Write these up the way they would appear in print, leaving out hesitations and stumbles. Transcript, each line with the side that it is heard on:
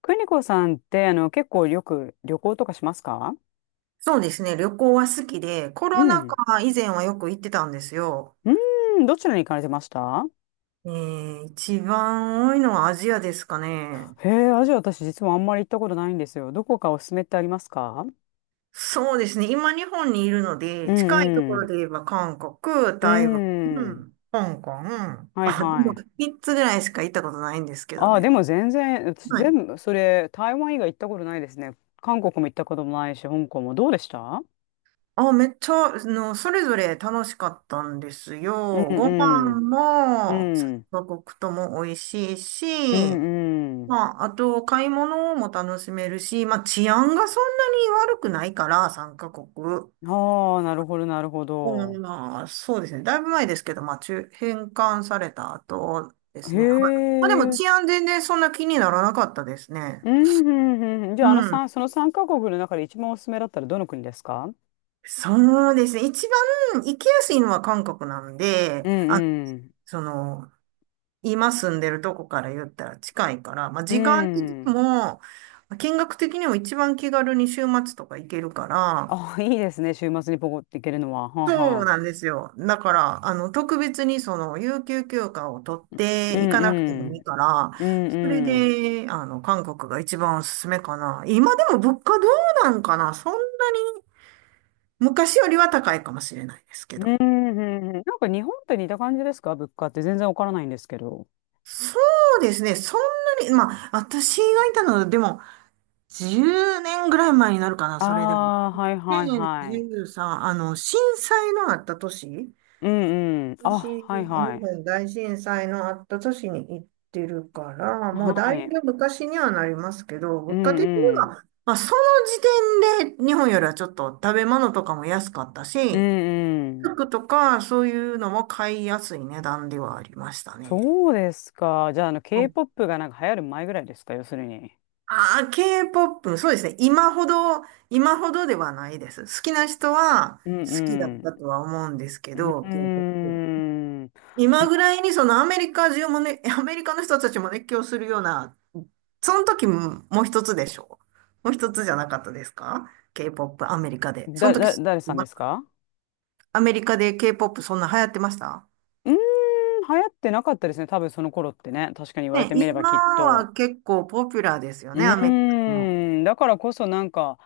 left: 邦子さんって、結構よく旅行とかしますか？
right: そうですね。旅行は好きで、コ
left: う
right: ロナ
left: ん。
right: 禍以前はよく行ってたんですよ。
left: うーん、どちらに行かれてました？
right: 一番多いのはアジアですかね。
left: へえ、アジア私実はあんまり行ったことないんですよ。どこかおすすめってありますか？
right: そうですね。今日本にいるの
left: う
right: で、近いと
left: ん
right: こ
left: う
right: ろ
left: ん。
right: で言えば韓国、
left: うー
right: 台湾、
left: ん。
right: 香港、
left: はい
right: あ、で
left: は
right: も
left: い。
right: 3つぐらいしか行ったことないんですけど
left: ああ、で
right: ね。
left: も全然、私
right: はい。
left: 全部、それ、台湾以外行ったことないですね。韓国も行ったこともないし、香港も。どうでした？
right: あ、めっちゃ、それぞれ楽しかったんです
left: うん
right: よ。ご
left: う
right: 飯
left: ん。う
right: も、3
left: ん。
right: カ国とも美味しいし、
left: うんうん。
right: まあ、あと、買い物も楽しめるし、まあ、治安がそんなに悪くないから、3カ国。
left: ああ、なるほど、なるほ
right: うん、
left: ど。
right: まあ、そうですね。だいぶ前ですけど、まあ、返還された後です
left: へ
right: ね。はい。まあ、でも治
left: え。
right: 安全然そんな気にならなかったですね。
left: うん、うん、うんうん。じ
right: う
left: ゃあ、あの
right: ん。
left: 三その3カ国の中で一番おすすめだったらどの国ですか？
right: そうですね。一番行きやすいのは韓国なんで、
left: う
right: あ、
left: んうん。
right: その、今住んでるとこから言ったら近いから、まあ、
left: う
right: 時間的に
left: ん。
right: も、見学的にも一番気軽に週末とか行けるから、
left: あ、いいですね。週末にポコって行けるのは。はあ
right: そう
left: は
right: な
left: あ。
right: んですよ。だから、特別に有給休暇を取っていかなくてもいいから、それで、韓国が一番おすすめかな。今でも物価どうなんかな昔よりは高いかもしれないですけ
left: うん
right: ど。
left: うんうん。うんうんうんうん、なんか日本と似た感じですか？物価って全然わからないんですけど。
right: そうですね。そんなに、まあ、私がいたのは、でも、10年ぐらい前になるかな、それでも。
left: ああ、はい
right: で、
left: はいはい。
right: 13、震災のあった年
left: うんうん。あ、
right: 私、
left: はい
right: 日
left: はい。
right: 本大震災のあった年に行ってるから、も
left: は
right: うだい
left: い。
right: ぶ昔にはなりますけど、
left: う
right: 物価
left: ん
right: 的に
left: うん。
right: は、まあ、その時点で日本よりはちょっと食べ物とかも安かった
left: う
right: し、
left: んうん。
right: 服とかそういうのも買いやすい値段ではありましたね。
left: そうですか。じゃあ、
right: うん
left: K-POP がなんか流行る前ぐらいですか、要するに？
right: ああ、K-POP、そうですね。今ほどではないです。好きな人は
left: うん
right: 好きだ
left: う
right: っ
left: ん。
right: たとは思うんですけど、
left: うー
right: k ポップ
left: ん。ん
right: 今ぐらいにアメリカ中もね、アメリカの人たちも熱狂するような、その時ももう一つでしょう。もう一つじゃなかったですか？ K-POP アメリカで。そ
left: だ、
right: の時、
left: だ、誰さんですか？
right: アメリカで K-POP そんな流行ってました
left: うーん、流行ってなかったですね。多分その頃ってね。確かに言われ
right: ね、
left: てみれば
right: 今
left: きっと。
right: は結構ポピュラーですよ
left: う
right: ね、アメリカも。
left: ーん。だからこそなんか、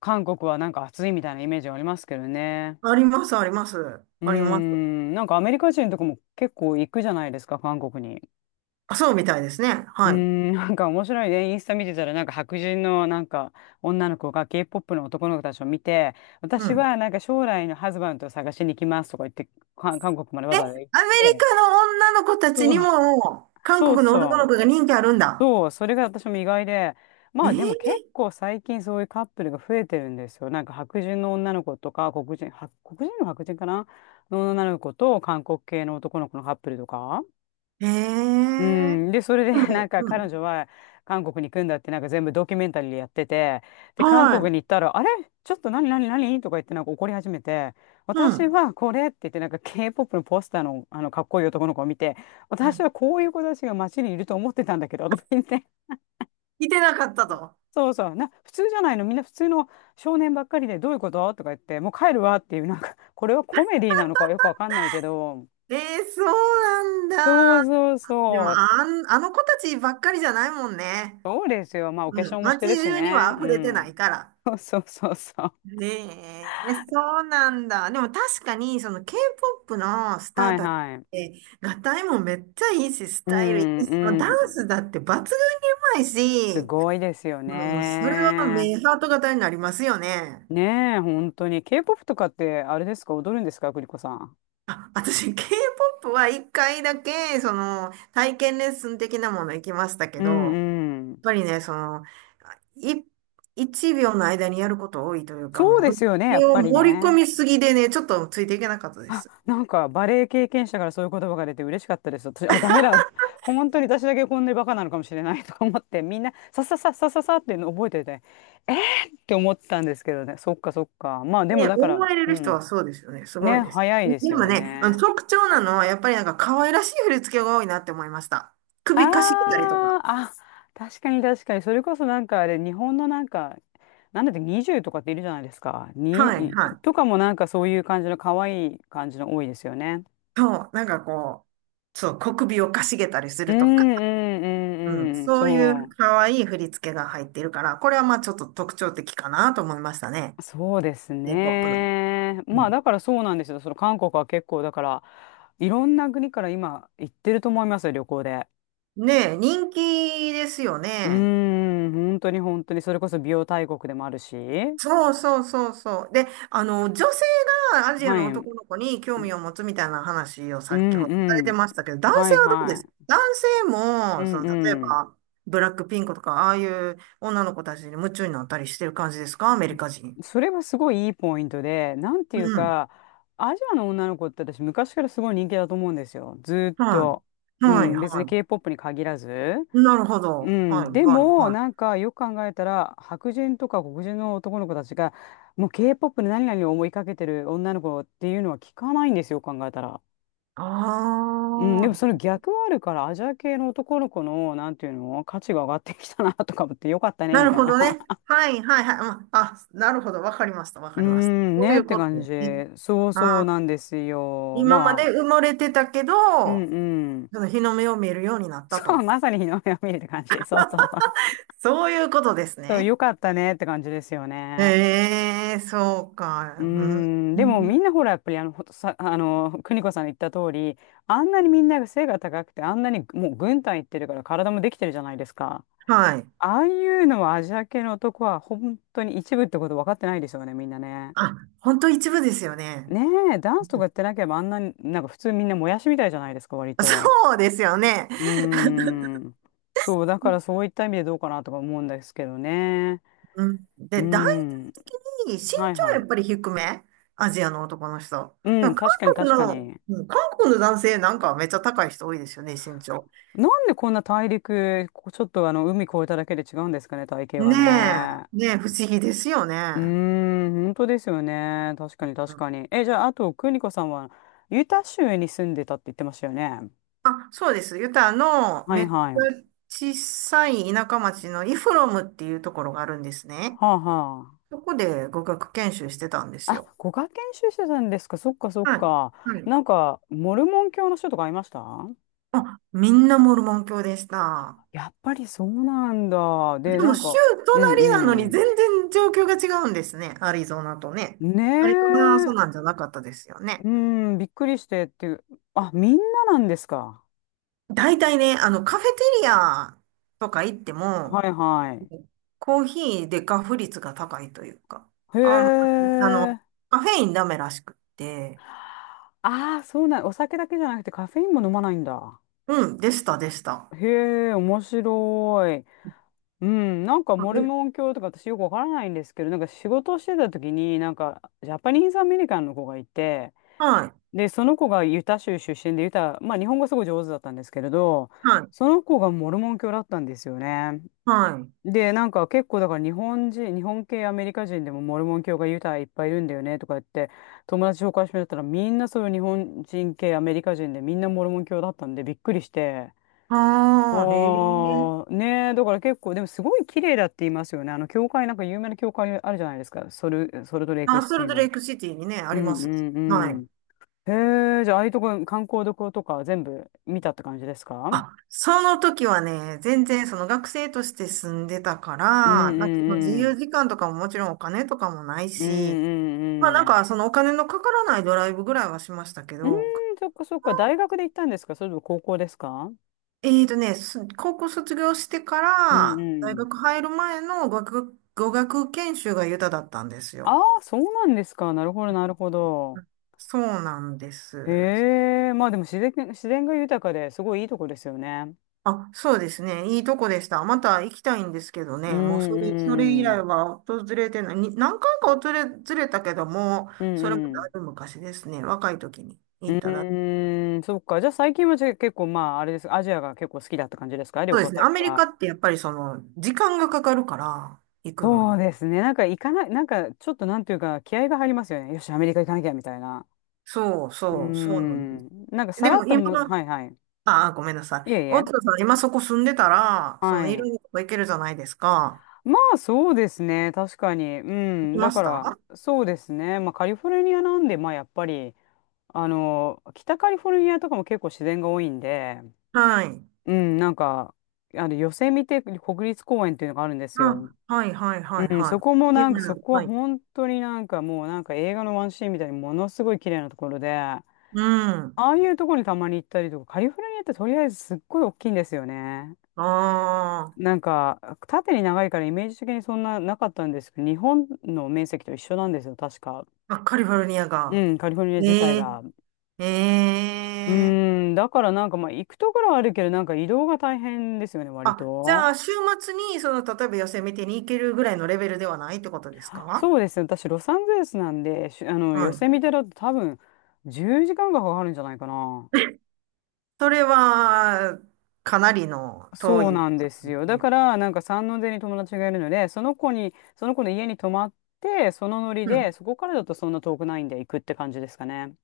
left: 韓国はなんか暑いみたいなイメージありますけどね。
right: あります、あります。
left: うー
right: あります。
left: ん。なんかアメリカ人とかも結構行くじゃないですか、韓国に。
right: あ、そうみたいですね。
left: うー
right: はい。
left: ん、なんか面白いね。インスタ見てたら、なんか白人のなんか女の子が K-POP の男の子たちを見て、
right: う
left: 私
right: ん。
left: はなんか将来のハズバンドを探しに行きますとか言って、韓国まで
right: え、
left: わ
right: ア
left: ざ
right: メ
left: わ
right: リ
left: ざ行って、
right: カの女の子たち
left: そ
right: に
left: う、
right: も、韓
left: そう
right: 国の男
left: そ
right: の
left: う、
right: 子が人気あるんだ。
left: そう、それが私も意外で、
right: え
left: まあでも結
right: ー、
left: 構最近そういうカップルが増えてるんですよ。なんか白人の女の子とか、黒人、は黒人の白人かなの女の子と韓国系の男の子のカップルとか。
right: え
left: う
right: ー、
left: ん、で、それで
right: で
left: なん
right: も、
left: か
right: う
left: 彼
right: ん。
left: 女は韓国に行くんだってなんか全部ドキュメンタリーでやってて、で、韓国
right: は
left: に
right: い。
left: 行ったら、あれちょっと何何何とか言ってなんか怒り始めて、
right: う
left: 私
right: ん。
left: はこれって言ってなんか K-POP のポスターの、あのかっこいい男の子を見て、
right: は
left: 私
right: い
left: はこういう子たちが街にいると思ってたんだけど、とか言って、
right: 来てなかったと。
left: そうそう、普通じゃないの、みんな普通の少年ばっかりでどういうこととか言って、もう帰るわっていう、なんか、これはコメディなのかよくわかんないけど、
right: えー、そう
left: そう
right: なんだ。
left: そう
right: でも、
left: そう、
right: あの子たちばっかりじゃないもんね。
left: そうですよ。まあお化
right: うん。
left: 粧もし
right: 街
left: てるし
right: 中には
left: ね、う
right: 溢れてな
left: ん。
right: いから。
left: そうそうそうそう。
right: ねえ、そうなんだ。でも確かに、その K-POP のスタ
left: は
right: ー
left: い
right: たちっ
left: はい。
right: て、合いもめっちゃいいし、ス
left: う
right: タイルい
left: ん
right: いし、もう
left: う
right: ダン
left: ん。
right: スだって抜群にうまい
left: す
right: し、
left: ごいですよ
right: もう、それは
left: ね。
right: 目ハート型になりますよね。
left: ねえ、本当に。K-POP とかってあれですか、踊るんですか、栗子さん？
right: あ、私、K-POP は一回だけ、体験レッスン的なもの行きましたけ
left: う
right: ど、やっ
left: んうん。
right: ぱりね、い、一秒の間にやること多いというか、
left: そう
right: もう、
left: で
right: 振
left: すよね、や
right: り
left: っ
right: を
left: ぱり
right: 盛り込
left: ね。
right: みすぎでね、ちょっとついていけなかったです。
left: なんかバレエ経験者からそういう言葉が出て嬉しかったです。私、あ、ダメだ。本当に私だけこんなにバカなのかもしれない とか思って、みんなささささささっていうの覚えてて、えーって思ったんですけどね。そっかそっか。まあでも
right: ね、
left: だか
right: 思わ
left: ら、
right: れ
left: う
right: る人は
left: ん。
right: そうですよね。すごい
left: ね、
right: です。
left: 早い
right: で
left: です
right: も
left: よ
right: ね、あの
left: ね。
right: 特徴なのは、やっぱりなんか可愛らしい振り付けが多いなって思いました。首かしげたりとか。
left: ああ、あ、確かに確かに。それこそなんかあれ、日本のなんか、なんだって20とかっているじゃないですか。
right: はい、は
left: と
right: い。
left: かもなんかそういう感じの可愛い感じの多いですよね。
right: そう、なんかこう、そう、小首をかしげたりす
left: うん
right: るとか、
left: うん
right: うん、
left: うんうん。
right: そういう
left: そ
right: 可愛い振り付けが入っているから、これはまあちょっと特徴的かなと思いましたね。
left: う。そうです
right: K-POP の。
left: ね。
right: う
left: まあ
right: ん。
left: だからそうなんですよ。その韓国は結構だから、いろんな国から今行ってると思いますよ、旅行で。
right: ねえ、人気ですよ
left: うー
right: ね。
left: ん、本当に本当に。それこそ美容大国でもあるし。
right: そうそうそうそう。で、女性がアジア
left: は
right: の
left: い。うん
right: 男の子に興味を持つみたいな話を
left: う
right: 先ほどされて
left: ん。
right: ましたけど、男
left: は
right: 性
left: い
right: はどうで
left: は
right: すか？
left: い。
right: 男性
left: う
right: も、
left: ん
right: 例え
left: うん。
right: ば、ブラックピンクとか、ああいう女の子たちに夢中になったりしてる感じですか？アメリカ人。
left: それはすごいいいポイントで、なんて
right: う
left: いう
right: ん。
left: か、アジアの女の子って私昔からすごい人気だと思うんですよ。ずーっ
right: はい。
left: と。う
right: はい、
left: ん、別に
right: は
left: K-POP に限らず。
right: い。なるほ
left: う
right: ど。
left: ん、
right: はい、
left: で
right: はい、
left: も、
right: はい。
left: なんかよく考えたら、白人とか黒人の男の子たちが、もう K-POP で何々を思いかけてる女の子っていうのは聞かないんですよ、考えたら。
right: あ
left: うん、でもその
right: あ、
left: 逆はあるから、アジア系の男の子の、なんていうの、価値が上がってきたなとか思ってよかったね、
right: な
left: み
right: る
left: たい
right: ほ
left: な。
right: どね。はいはいはい。うんあ、なるほど。わかりました。わ
left: うー
right: かりました。
left: ん、
right: そうい
left: ねっ
right: う
left: て
right: こと
left: 感
right: で
left: じ。
right: すね。
left: そう
right: あ
left: そうなん
right: ー、
left: ですよ。
right: 今まで
left: まあ、
right: 埋もれてたけ
left: うん
right: ど、
left: うん。
right: その日の目を見えるようにな った
left: そう、
right: と。
left: まさに日の目を見るって感じ。そうそうそう。
right: そういうことです
left: そう、
right: ね。
left: よかったねって感じですよね。
right: ええ、そう
left: うー
right: か。う
left: ん、でも
right: ん、
left: みんなほら、やっぱりほんとさ、邦子さんの言った通り、あんなにみんなが背が高くて、あんなにもう軍隊行ってるから体もできてるじゃないですか。
right: はい。
left: ああいうのはアジア系の男は本当に一部ってこと分かってないですよね、みんなね。
right: あ、本当一部ですよね。
left: ねえ、ダンスと
right: う
left: か
right: ん
left: やってなければあんなに、なんか普通みんなもやしみたいじゃないですか、割と。
right: そうですよね。
left: うーん。そう、だからそういった意味でどうかなとか思うんですけどね。
right: うん、
left: うー
right: で、
left: ん。
right: 身長
left: はいは
right: はや
left: い。
right: っぱり低めアジアの男の人。
left: う
right: で
left: ん、
right: も韓
left: 確かに
right: 国
left: 確か
right: の、うん
left: に。
right: 韓国の男性なんかはめっちゃ高い人多いですよね、身長。
left: なんでこんな大陸、ちょっと海越えただけで違うんですかね、体型
right: ね
left: がね。
right: え、ねえ、不思議ですよね。
left: うーん、本当ですよね。確かに
right: う
left: 確
right: ん
left: かに。え、じゃあ、あと、邦子さんは、ユタ州に住んでたって言ってましたよね。
right: あ、そうです。ユタの
left: は
right: め
left: い
right: っちゃ
left: はい。は
right: 小さい田舎町のイフロムっていうところがあるんですね。
left: あは
right: そこで語学研修してたんで
left: あ。
right: すよ。
left: あ、ご学研修してたんですか。そっかそっ
right: はい。
left: か。
right: はい。
left: なんか、モルモン教の人とかいました？
right: あ、みんなモルモン教でした。
left: やっぱりそうなんだ。
right: で
left: で、な
right: も
left: ん
right: 州
left: か、うんう
right: 隣なのに
left: ん。
right: 全然状況が違うんですね。アリゾナとね。
left: ね
right: アリゾナはそう
left: え。
right: なんじゃなかったですよね。
left: うん、びっくりしてっていう。あ、みんななんですか？
right: 大体ね、カフェテリアとか行って
left: は
right: も、
left: いはい。
right: コーヒーでガフ率が高いというか、
left: へ
right: あんまり、
left: え。
right: カフェインダメらしくって、
left: ああ、そうなん。お酒だけじゃなくてカフェインも飲まないんだ。
right: うん、でした、でした。
left: へえ、面白い。うん、なんか
right: あ
left: モル
right: で
left: モン教とか私よくわからないんですけど、なんか仕事をしてた時に、なんかジャパニーズアメリカンの子がいて、
right: はい、
left: で、その子がユタ州出身で、ユタ、まあ日本語すごい上手だったんですけれど、
right: はい、
left: その子がモルモン教だったんですよね。
right: はい。
left: で、なんか結構だから日本人、日本系アメリカ人でもモルモン教がユタいっぱいいるんだよねとか言って、友達紹介してもらったらみんなそういう日本人系アメリカ人でみんなモルモン教だったんでびっくりして。
right: ああ、へえ。
left: ああ、ねえ、だから結構、でもすごい綺麗だって言いますよね。教会、なんか有名な教会あるじゃないですか。ソルトレイク
right: あ、
left: シ
right: ソ
left: テ
right: ル
left: ィ
right: トレ
left: の。
right: イクシティにね、あ
left: う
right: り
left: ん
right: ま
left: う
right: す。は
left: んう
right: い。
left: ん。へえ、じゃあ、ああいうとこ、観光どことか全部見たって感じですか？
right: あ、その時はね、全然その学生として住んでたか
left: うんう
right: ら、なんかその自
left: んう
right: 由
left: ん。
right: 時間とかももちろんお金とかもない
left: うんう
right: し、まあな
left: ん
right: ん
left: うん。
right: かそのお金のかからないドライブぐらいはしましたけ
left: うーん、
right: ど、
left: そっかそっか。大学で行ったんですか？それとも高校ですか？
right: 高校卒業してか
left: うん
right: ら、大
left: うん。
right: 学入る前の語学研修がユタだったんです
left: あ
right: よ。
left: あ、そうなんですか。なるほど、なるほど。
right: そうなんで
left: へ
right: す。
left: え、まあでも自然、自然が豊かですごいいいとこですよね。
right: あ、そうですね。いいとこでした。また行きたいんですけど
left: う
right: ね。もうそれ以
left: んうん。
right: 来は訪れてない。に何回か訪れ、ずれたけども、
left: う
right: それも
left: んう
right: だい
left: ん。
right: ぶ昔ですね。若い時に
left: う
right: 行っただ。
left: ーん、そっか。じゃあ最近は、じゃあ結構、まあ、あれです。アジアが結構好きだった感じですか？旅
right: そうで
left: 行
right: すね。
left: 先
right: アメリ
left: は。
right: カってやっぱり時間がかかるから、行くの
left: そう
right: に。
left: ですね。なんか行かない、なんかちょっとなんていうか気合が入りますよね。よし、アメリカ行かなきゃみたいな。
right: そう
left: うー
right: そう、そうなんです。
left: ん。なんかさ
right: で
left: ら
right: も
left: っと
right: 今
left: も、
right: の、
left: はいはい。
right: ああ、ごめんなさい。
left: いえい
right: 大
left: え。
right: 田さん、今そこ住んでたら、
left: は
right: いろん
left: い。
right: なとこ行けるじゃないですか。
left: まあそうですね。確かに。う
right: 行き
left: ん。だ
right: ま
left: か
right: した
left: ら、そうですね。まあカリフォルニアなんで、まあやっぱり、北カリフォルニアとかも結構自然が多いんで、
right: はい。
left: うん、なんか、ヨセミテ国立公園っていうのがあるんですよ。
right: あ、はい、はい、はい、
left: うん、
right: はい。
left: そこもな
right: 有
left: んか、
right: 名な
left: そこは
right: はい。
left: 本当になんかもうなんか映画のワンシーンみたいにものすごい綺麗なところで、
right: うん。
left: ああいうとこにたまに行ったりとか、カリフォルニアってとりあえずすっごい大きいんですよね。
right: あ
left: なんか、縦に長いからイメージ的にそんななかったんですけど、日本の面積と一緒なんですよ、確か。
right: あ、あ、カリフォルニア
left: う
right: が。
left: ん、カリフォルニア自体
right: ええ、
left: が。
right: え
left: う
right: え。
left: ーん、だからなんかまあ行くところはあるけど、なんか移動が大変ですよね、割
right: あ、じ
left: と。
right: ゃあ、週末に、例えばヨセ見てに行けるぐらいのレベルではないってことです
left: あ、
right: か？
left: そうですね、私ロサンゼルスなんで、しあの、
right: う
left: ヨセ
right: ん、
left: ミテだと多分10時間がかかるんじゃないかな。
right: それは、かなりの遠
left: そう
right: い
left: なん
right: こ
left: で
right: と
left: す
right: で
left: よ。
right: す
left: だ
right: ね。
left: から、なんか山王寺に友達がいるので、その子に、その子の家に泊まって、そのノリ
right: う
left: で、
right: ん。
left: そこからだとそんな遠くないんで行くって感じですかね。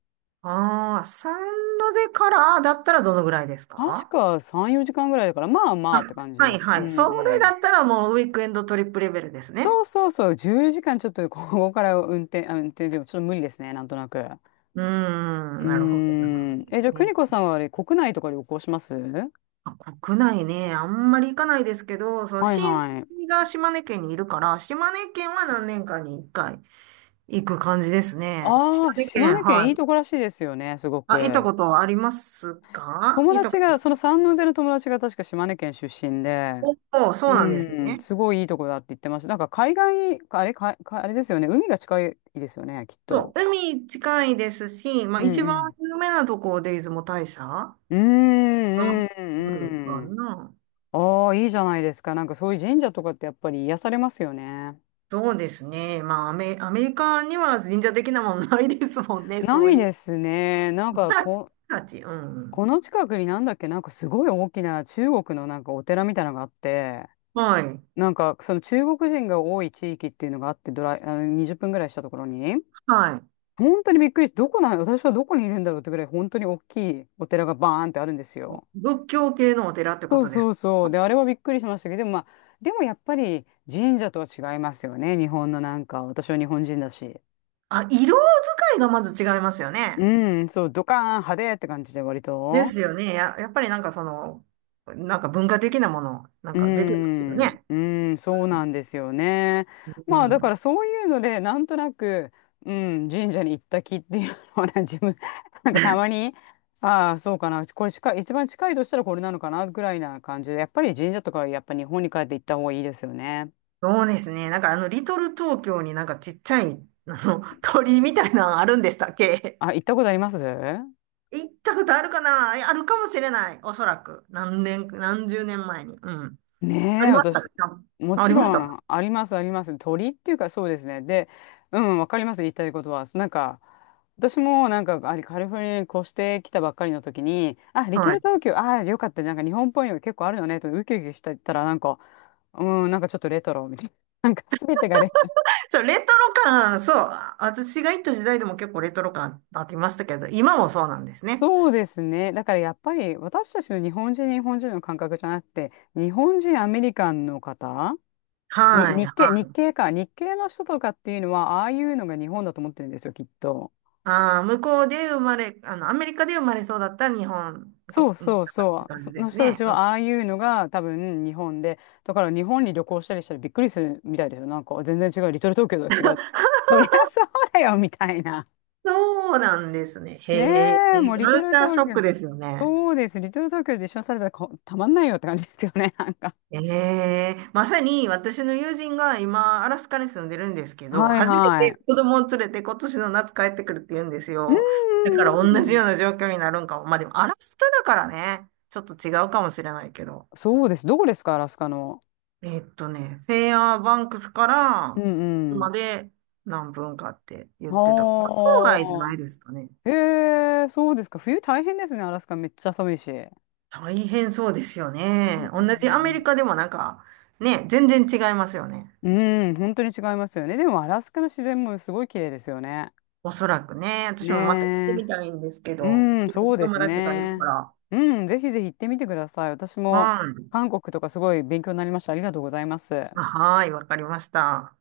right: ああ、サンノゼからだったらどのぐらいです
left: 確
right: か？
left: か3、4時間ぐらいだから、まあまあ
right: あ、
left: って感じ
right: はい
left: で。うんう
right: はい。それ
left: ん。
right: だったらもうウィークエンドトリップレベルです
left: そ
right: ね。
left: うそうそう、10時間ちょっと ここから運転、運転でもちょっと無理ですね、なんとなく。う
right: うーん、
left: ー
right: なるほど。
left: ん。え、じゃあ、邦子さんはあれ、国内とか旅行します？
right: あ国内ね、あんまり行かないですけど、その
left: はい
right: 親戚
left: はい。
right: が島根県にいるから、島根県は何年かに一回行く感じですね。島
left: ああ、
right: 根
left: 島
right: 県、
left: 根県
right: は
left: い
right: い。
left: いとこらしいですよね、すご
right: あ、行った
left: く。
right: ことありますか？
left: 友
right: 行ったこ
left: 達が、そ
right: と。
left: の三ノ瀬の友達が確か島根県出身で、
right: おお、そう
left: う
right: なんです
left: ん、
right: ね。
left: すごいいいとこだって言ってました。なんか海外、あれ、かあれですよね。海が近いですよね、きっ
right: そう、
left: と。
right: 海近いですし、まあ
left: うん
right: 一
left: う
right: 番
left: ん。
right: 有名なとこで出雲大社が
left: うーん、う
right: あるか
left: ん、うん。
right: な。
left: ああ、いいじゃないですか。なんかそういう神社とかってやっぱり癒されますよね。
right: そうですね。まあアメリカには神社的なものないですもんね、
left: な
right: そう
left: い
right: い
left: ですね。
right: う。チャーチ、チャーチ、う
left: こ
right: ん。
left: の近くになんだっけ、なんかすごい大きな中国のなんかお寺みたいなのがあって、
right: はい。
left: なんかその中国人が多い地域っていうのがあって、ドライ、あの20分ぐらいしたところに。
right: はい。
left: 本当にびっくりして、どこなん、私はどこにいるんだろうってぐらい、本当に大きいお寺がバーンってあるんですよ。
right: 仏教系のお寺ってこ
left: そう
right: とで
left: そ
right: す。
left: うそう。で、あれはびっくりしましたけど、でもまあ、でもやっぱり神社とは違いますよね。日本のなんか、私は日本人だし。
right: あ、色使いがまず違いますよね。
left: うん、そう、ドカーン派手って感じで割
right: で
left: と。
right: すよね。やっぱりなんかなんか文化的なもの、なん
left: うー
right: か出てますよ
left: ん、
right: ね。
left: うーん、そうなんですよね。
right: う
left: まあだから
right: ん。
left: そういうのでなんとなく、うん、神社に行った気っていうのはね 自分なんかたまに、ああそうかな、これ近い、一番近いとしたらこれなのかなぐらいな感じで、やっぱり神社とかはやっぱ日本に帰って行った方がいいですよね。
right: そうですね。なんかリトル東京になんかちっちゃい、鳥居みたいなのあるんでしたっけ？
left: あ、行ったことあります？
right: 行ったことあるかなあるかもしれない。おそらく。何年、何十年前に。うん。あ
left: ねえ、
right: りました
left: 私、
right: か？
left: も
right: あ
left: ち
right: りまし
left: ろ
right: たか？
left: ん、あります、あります。鳥っていうか、そうですね。で、うん、わかります、言いたいことは。なんか、私も、なんか、あれ、カリフォルニアに越してきたばっかりの時に、あ、リト
right: は
left: ル
right: い。
left: 東京、ああ、よかった、なんか日本っぽいのが結構あるよね、と、ウキウキしてたら、なんか、うん、なんかちょっとレトロみたいな。なんか、すべてがレトロ。
right: そう、レトロ感、そう、私が行った時代でも結構レトロ感ありましたけど、今もそうなんですね。
left: そうですね。だからやっぱり私たちの日本人、日本人の感覚じゃなくて、日本人、アメリカンの方
right: は
left: に、
right: い、
left: 日
right: は
left: 系、日
right: い。
left: 系か。日系の人とかっていうのは、ああいうのが日本だと思ってるんですよ、きっと。
right: ああ、向こうで生まれ、アメリカで生まれそうだった日本
left: そ
right: 国
left: う
right: の方っ
left: そう
right: て
left: そう。
right: 感
left: そ
right: じで
left: の
right: す
left: 人た
right: ね。
left: ち
right: う
left: は、
right: ん
left: ああいうのが多分日本で、だから日本に旅行したりしたらびっくりするみたいですよ。なんか、全然違う。リトル東京とは違う。そりゃそうだよ、みたいな。
right: そうなんですね。
left: ね
right: へえ、
left: え、もうリ
right: カ
left: ト
right: ル
left: ル
right: チャーシ
left: 東
right: ョック
left: 京。
right: ですよね。
left: そうです。リトル東京で一緒にされたらこたまんないよって感じですよね、なんか。
right: ええまさに私の友人が今、アラスカに住んでるんですけど、
left: はい
right: 初め
left: は
right: て子供を連れて今年の夏帰ってくるって言うんです
left: い。う
right: よ。だから
left: ん
right: 同
left: うん
right: じ
left: うん。
right: ような状況になるんかも。まあでもアラスカだからね、ちょっと違うかもしれないけど。
left: そうです。どこですか、アラスカの？
right: フェアバンクスか
left: う
right: ら
left: んうん。
right: 車で何分かって言ってた。まあ
left: は
right: 郊外じゃないで
left: あ。
right: すかね。
left: へえ、そうですか。冬大変ですね、アラスカめっちゃ寒いし。う
right: 大変そうですよ
left: ん
right: ね。同じアメリカでもなんか、ね、全然違いますよね。
left: うん、本当に違いますよね。でも、アラスカの自然もすごい綺麗ですよね。
right: おそらくね、
left: ね
right: 私もまた行って
left: え。
right: みたいんですけど、
left: うん、そうで
right: 友
left: す
right: 達がいるか
left: ね。
right: ら。
left: うん、ぜひぜひ行ってみてください。私も
right: はい。
left: 韓国とかすごい勉強になりました。ありがとうございます。
right: あはい、わかりました。